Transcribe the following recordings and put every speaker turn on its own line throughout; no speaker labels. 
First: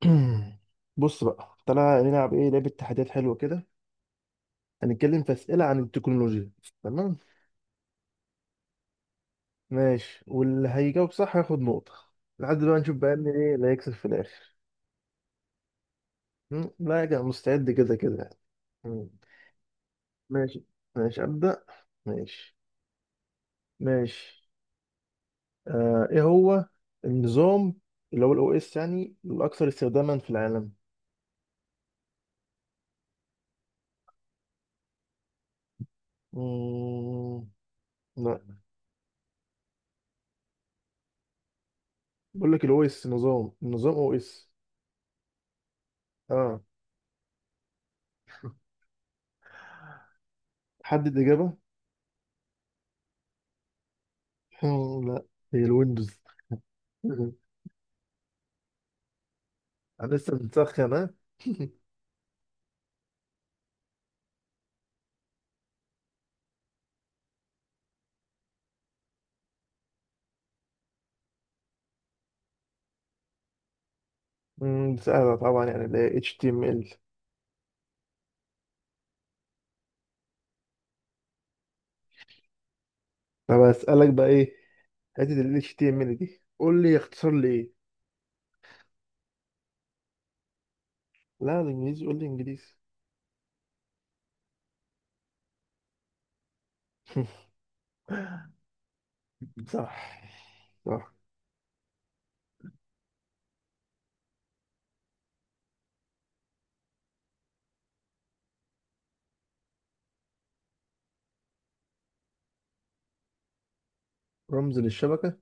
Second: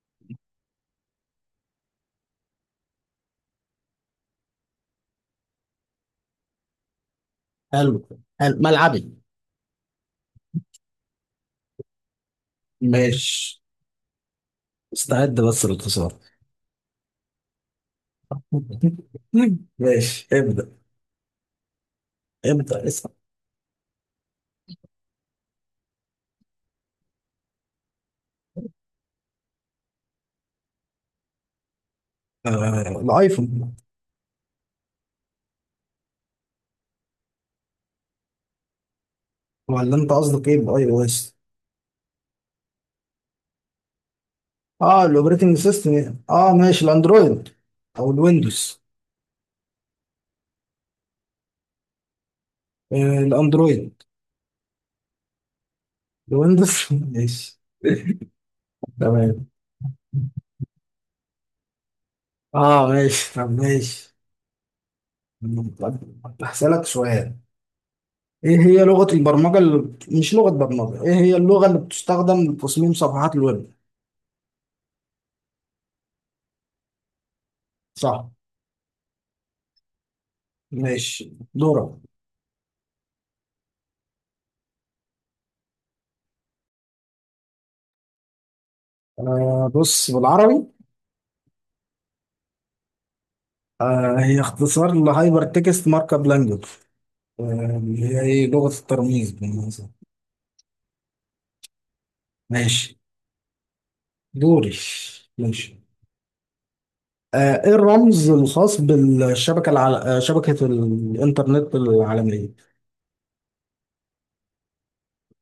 بص بقى تعالى نلعب ايه لعبة تحديات حلوة كده. هنتكلم في أسئلة عن التكنولوجيا. تمام.
حلو. حلو ملعبي.
ماشي، واللي هيجاوب صح هياخد نقطة. لحد بقى نشوف بقى مين ايه
ماشي،
اللي هيكسب في الآخر.
استعد بس للخسارة.
لا يا جماعة، مستعد كده كده يعني. مم،
ماشي،
ماشي.
ابدأ.
ماشي أبدأ. ماشي.
ابدأ اسأل.
ماشي. ايه هو النظام اللي هو الاو اس، يعني الأكثر استخداما في العالم؟
آه، الايفون.
مم، لا،
ولا انت قصدك ايه؟ باي او اس.
بقول لك الاو اس، نظام، النظام او اس.
اه، الاوبريتنج سيستم يعني. اه
اه
ماشي، الاندرويد او الويندوز.
حدد إجابة.
آه، الاندرويد.
لا، هي الويندوز.
الويندوز. ماشي، تمام.
انا لسه بنسخن ها.
اه ماشي، طب ماشي. طب هسألك سؤال، ايه هي لغة البرمجة مش لغة برمجة، ايه هي اللغة اللي بتستخدم لتصميم صفحات الويب؟
أمم، سهله طبعا، يعني ال HTML.
صح. ماشي، دورة.
طب اسالك بقى ايه، حته ال HTML دي، قول لي يختصر لي ايه.
آه، بص بالعربي.
لا الانجليزي، قول لي انجليزي.
آه، هي اختصار لهايبر تكست مارك اب لانجوج، اللي هي ايه، لغة الترميز بالمناسبة.
صح. صح.
ماشي، دوري. ماشي. آه، ايه الرمز الخاص بالشبكة شبكة الانترنت العالمية؟
رمز للشبكه،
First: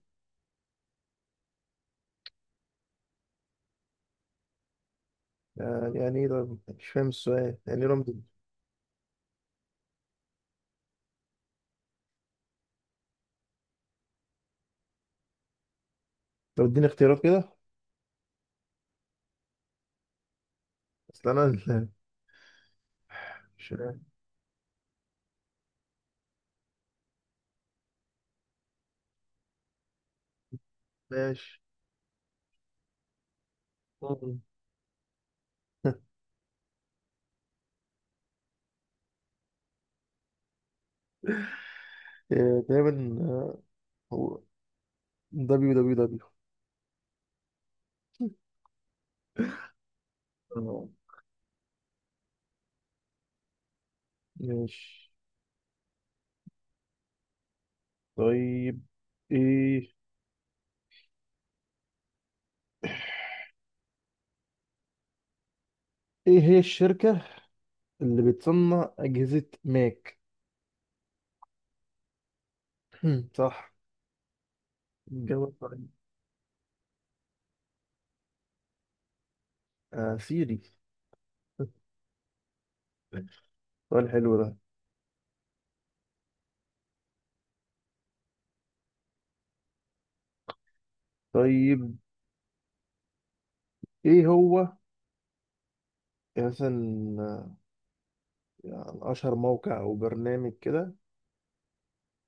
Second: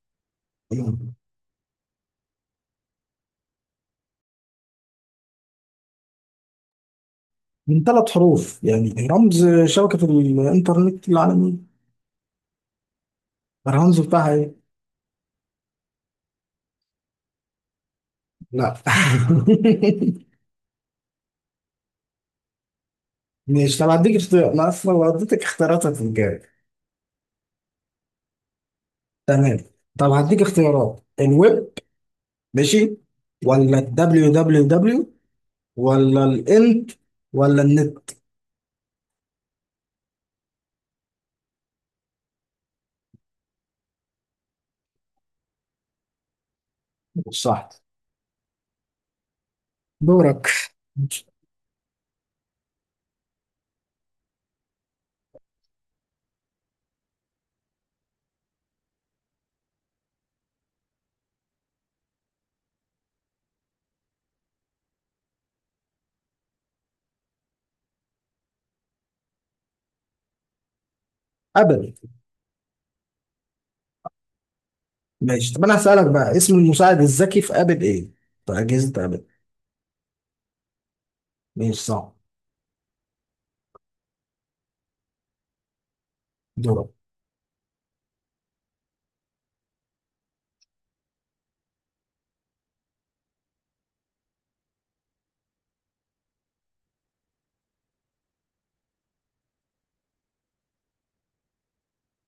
يعني ايه ده؟ مش فاهم السؤال، يعني
من
ايه رمز؟
ثلاث حروف، يعني رمز شبكة الانترنت العالمية. الرمز بتاعها ايه؟
طب اديني اختيارات كده.
لا.
اصل انا مش
مش طب
فاهم.
هديك اختيار، انا اصلا لو اديتك اختيارات هتتجاوب. تمام. طب هديك اختيارات،
ماشي.
الويب؟ ماشي. ولا الدبليو
أمم.
دبليو دبليو ولا الانت؟ ولا النت؟
إيه، تقريبا، هو دبليو دبليو دبليو.
صح. دورك.
آه، ماشي. طيب، ايه ايه هي الشركة اللي بتصنع أجهزة ماك؟
ابل.
هم، صح الجواب.
ماشي، طب انا
طيب.
هسألك بقى، اسم المساعد الذكي في ابل ايه؟ في اجهزة ابل.
سيري.
ماشي، صح.
سؤال حلو ده.
دورك.
طيب، ايه هو، مثلا، يعني، اشهر موقع او برنامج كده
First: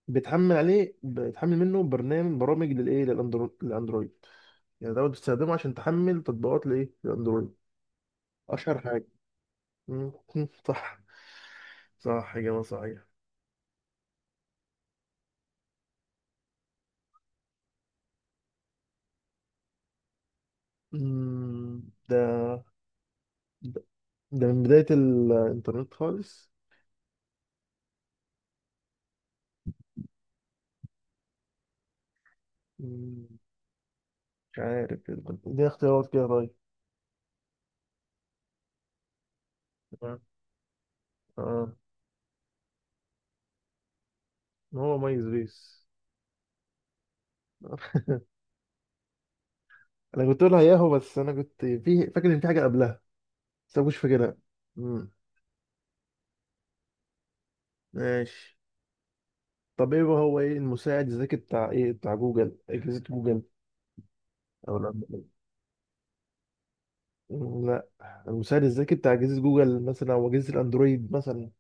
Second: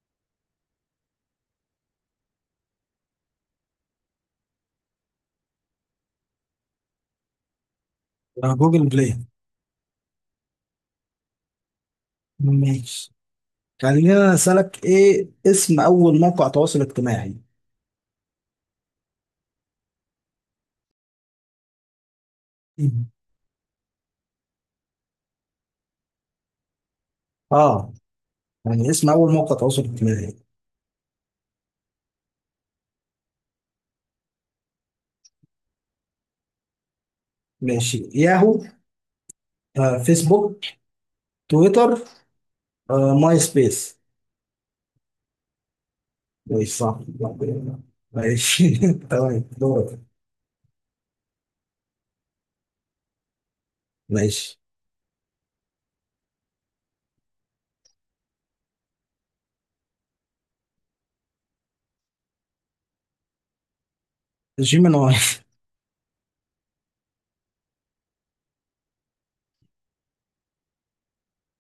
بتحمل عليه، بتحمل منه برنامج، برامج للايه، للاندرويد، يعني دوت بتستخدمه عشان تحمل تطبيقات، لايه، للاندرويد.
آه،
اشهر
جوجل
حاجة.
بلاي.
مم، صح. صح، إجابة صحيحة.
ماشي، خلينا اسألك، ايه اسم اول موقع تواصل اجتماعي؟
مم،
مم.
ده من بداية الإنترنت خالص.
اه، يعني اسم اول موقع تواصل اجتماعي.
مم، مش عارف. دي اختيارات كده طيب.
ماشي، ياهو،
تمام.
فيسبوك،
اه.
تويتر، ماي سبيس.
إن هو مايز بيس.
ماشي، صح. ماشي. تمام. دورك.
أنا كنت أقولها ياهو، بس أنا كنت، في فاكر إن في حاجة قبلها، بس أنا مش فاكرها.
ماشي.
مم، ماشي. طب إيه المساعد الذكي بتاع، بتاع جوجل، أجهزة جوجل؟ أو لا.
جيميناي.
لا، المساعد الذكي بتاع أجهزة جوجل مثلا، أو أجهزة الأندرويد مثلا.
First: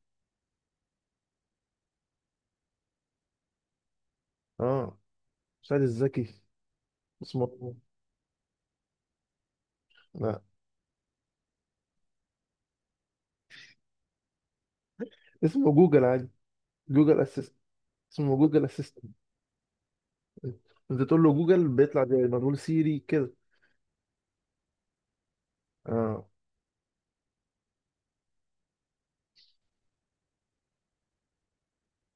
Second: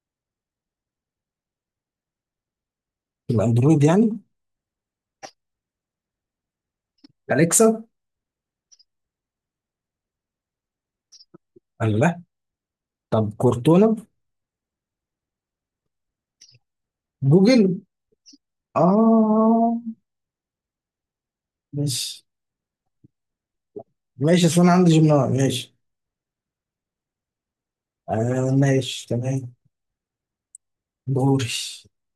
الاندرويد يعني.
اه المساعد الذكي اسمه.
اليكسا.
لا،
الله. طب كورتونا.
اسمه جوجل عادي، جوجل أسيست.
جوجل.
اسمه جوجل أسيست.
اه،
انت تقول له جوجل بيطلع زي
ماشي.
ما تقول سيري كده.
ماشي، اصل انا عندي جيميناي، ماشي.
اه.
آه، ماشي، تمام. دوري.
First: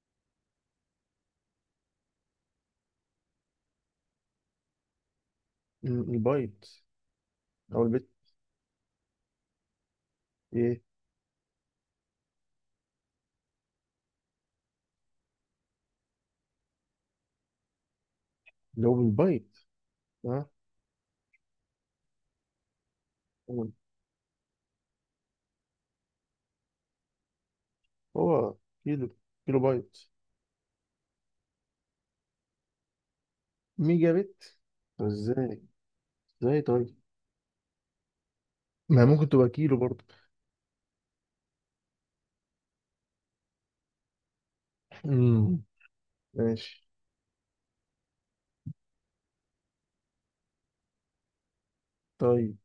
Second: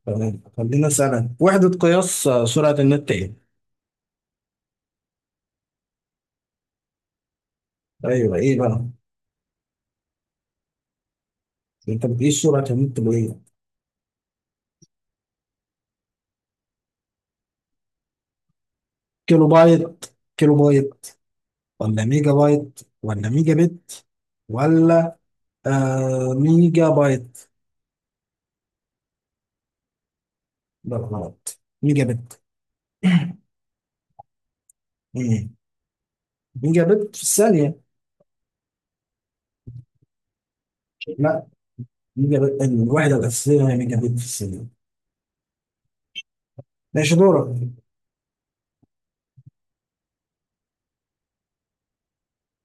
تمام، خلينا اسالك، وحدة قياس سرعة النت ايه؟
البايت، او البيت.
ايوه، ايه بقى؟
ايه،
انت بتقيس سرعة النت بايه؟
اللي هو
كيلو
بالبايت.
بايت.
اه.
كيلو بايت ولا ميجا بايت ولا ميجا
هو
بت؟ ولا ميجا بايت؟
هو كيلو كيلو بايت.
لا، غلط، ميجا بت.
ميجا بت. طب
مم.
ازاي؟ ازاي
ميجا
طيب؟
بت في الثانية.
ما ممكن تبقى كيلو برضه.
لا، ميجا بت، الوحدة الأساسية هي ميجا بت في الثانية.
امم ماشي.
ماشي، دورك.
طيب،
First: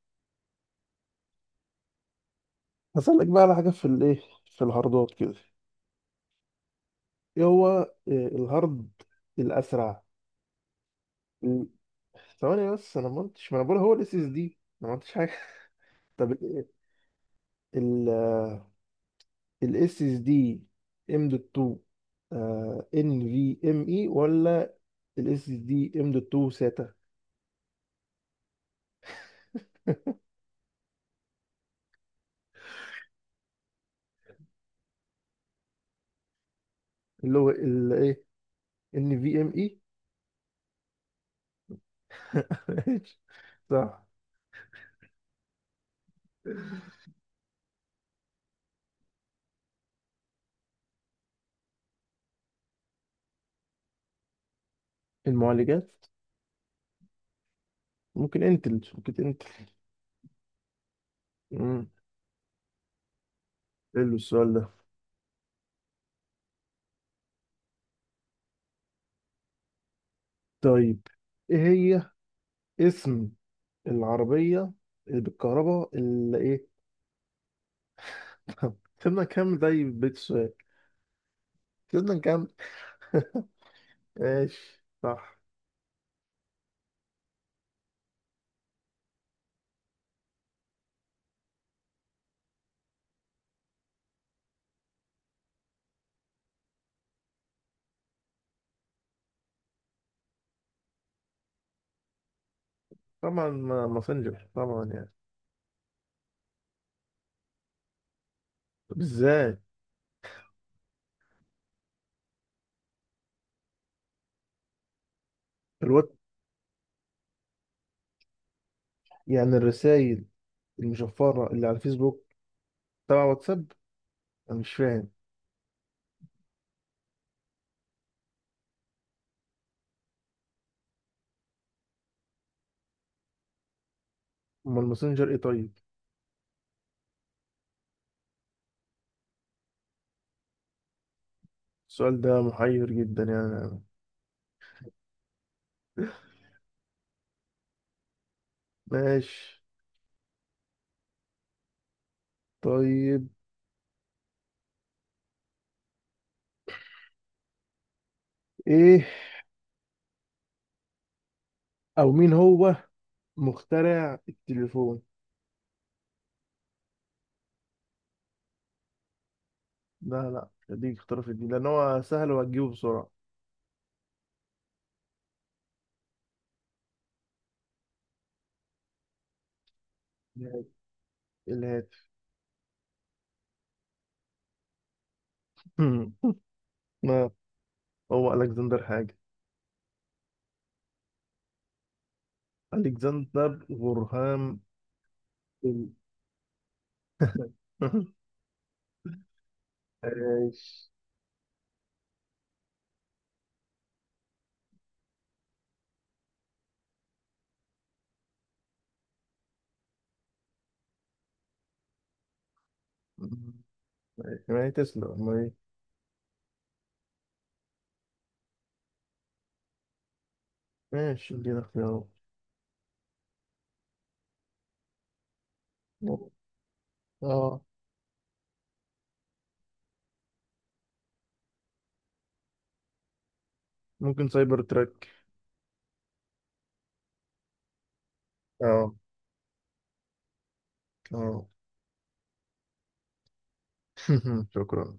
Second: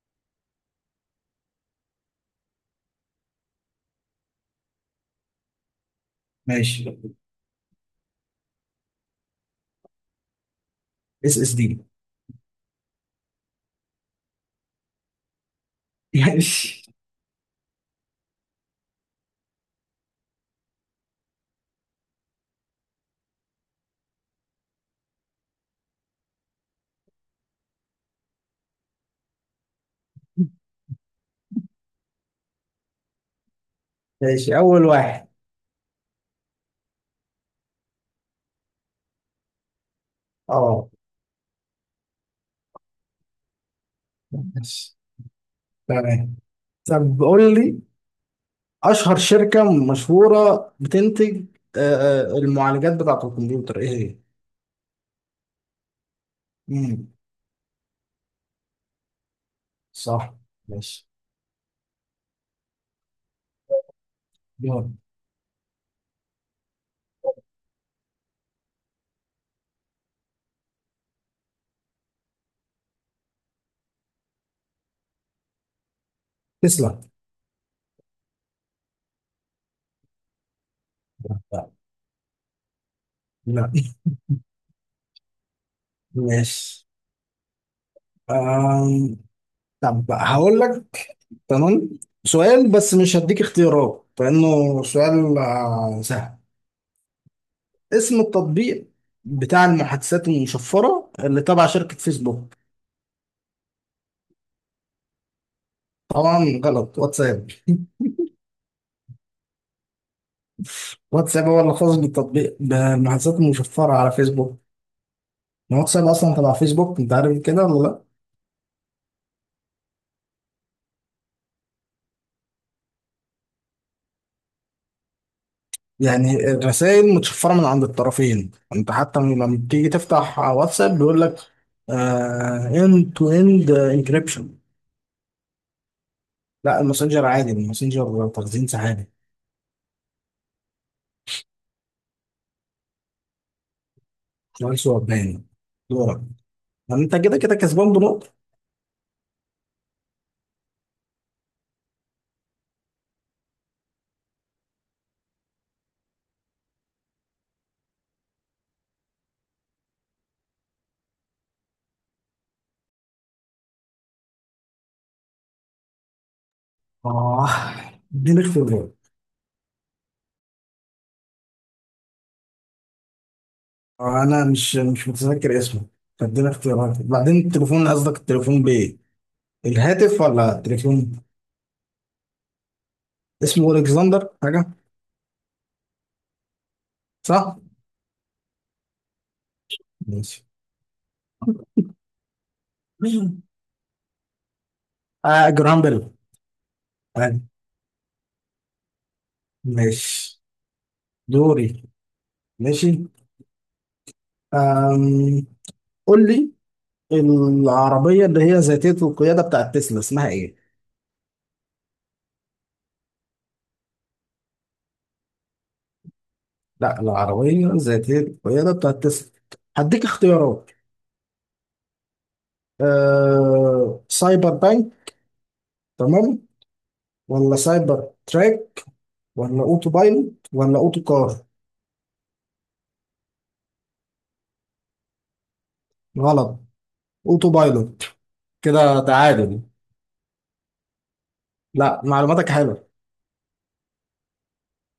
هسألك بقى على حاجة في، الايه، في الهاردات كده.
ماشي،
ايه هو، الهارد الأسرع؟
اس اس
ال-
دي.
ثواني بس، انا ما قلتش، ما انا بقول هو الاس اس دي، انا ما قلتش حاجة. طب
ماشي.
الاس اس دي ام دوت 2، ان في ام اي، ولا الاس اس دي ام دوت 2 ساتا؟
ماشي أول واحد.
اللي هو الايه، ان في ام اي.
اه،
ماشي، صح.
ماشي، تمام. طب قول لي، أشهر شركة مشهورة بتنتج آه المعالجات بتاعة الكمبيوتر إيه هي؟
المعالجات،
مم.
ممكن انتل، ممكن انتل.
صح. ماشي،
امم حلو السؤال ده.
دورك.
طيب، ايه هي، اسم العربية اللي بالكهرباء اللي ايه؟
تسلا.
سيبنا كام زي بيت السؤال.
لا،
سيبنا كام.
لا.
ماشي صح.
ماشي. طب هقول لك، تمام، سؤال بس مش هديك اختيارات لأنه سؤال آه، سهل. اسم التطبيق بتاع المحادثات المشفرة اللي تبع شركة فيسبوك.
طبعا ماسنجر طبعا يعني.
طبعا غلط، واتساب.
طب ازاي؟
واتساب هو اللي خاص بالتطبيق، بالمحادثات المشفرة على فيسبوك. واتساب
الواد،
أصلا تبع فيسبوك، أنت عارف كده ولا لأ؟
يعني الرسائل المشفرة اللي على الفيسبوك تبع واتساب. أنا مش فاهم.
يعني الرسائل متشفرة من عند الطرفين، أنت حتى لما بتيجي تفتح واتساب بيقول لك اند تو اند انكريبشن.
أمال الماسنجر إيه طيب؟
لا، الماسنجر عادي، الماسنجر تخزين سحابي،
السؤال ده محير جدا يعني.
شغال صور، باين. دورك. ما انت كده كده كسبان بنقطة.
ماشي. طيب، إيه، أو مين هو مخترع التليفون؟
اه، اديني اختيارات.
لا لا، مش هديك اختيار في دي، لأن هو سهل وهتجيبه بسرعة.
آه، انا مش متذكر اسمه، فاديني اختيارات. بعدين التليفون، قصدك التليفون بايه، الهاتف ولا
الهاتف.
التليفون؟
الهاتف.
اسمه الكسندر حاجة.
ما
صح.
هو ألكسندر حاجة.
ماشي. مين؟
ألكسندر غرهام
اه، جرام
بيل.
بيل. عادي. ماشي،
ماشي.
دوري. ماشي. آم. قول لي، العربية اللي هي ذاتية القيادة بتاعت تسلا اسمها ايه؟
ماشي، ما هي تسلا، ما هي.
لا، العربية ذاتية القيادة بتاعت تسلا. هديك اختيارات.
ماشي ادينا اختيارات.
آه، سايبر بانك. تمام. ولا
اه
سايبر تراك؟ ولا اوتو بايلوت؟ ولا اوتو كار؟
ممكن سايبر تراك.
غلط، اوتو بايلوت.
اه
كده تعادل.
اه
لا، معلوماتك حلوة.
شكرا.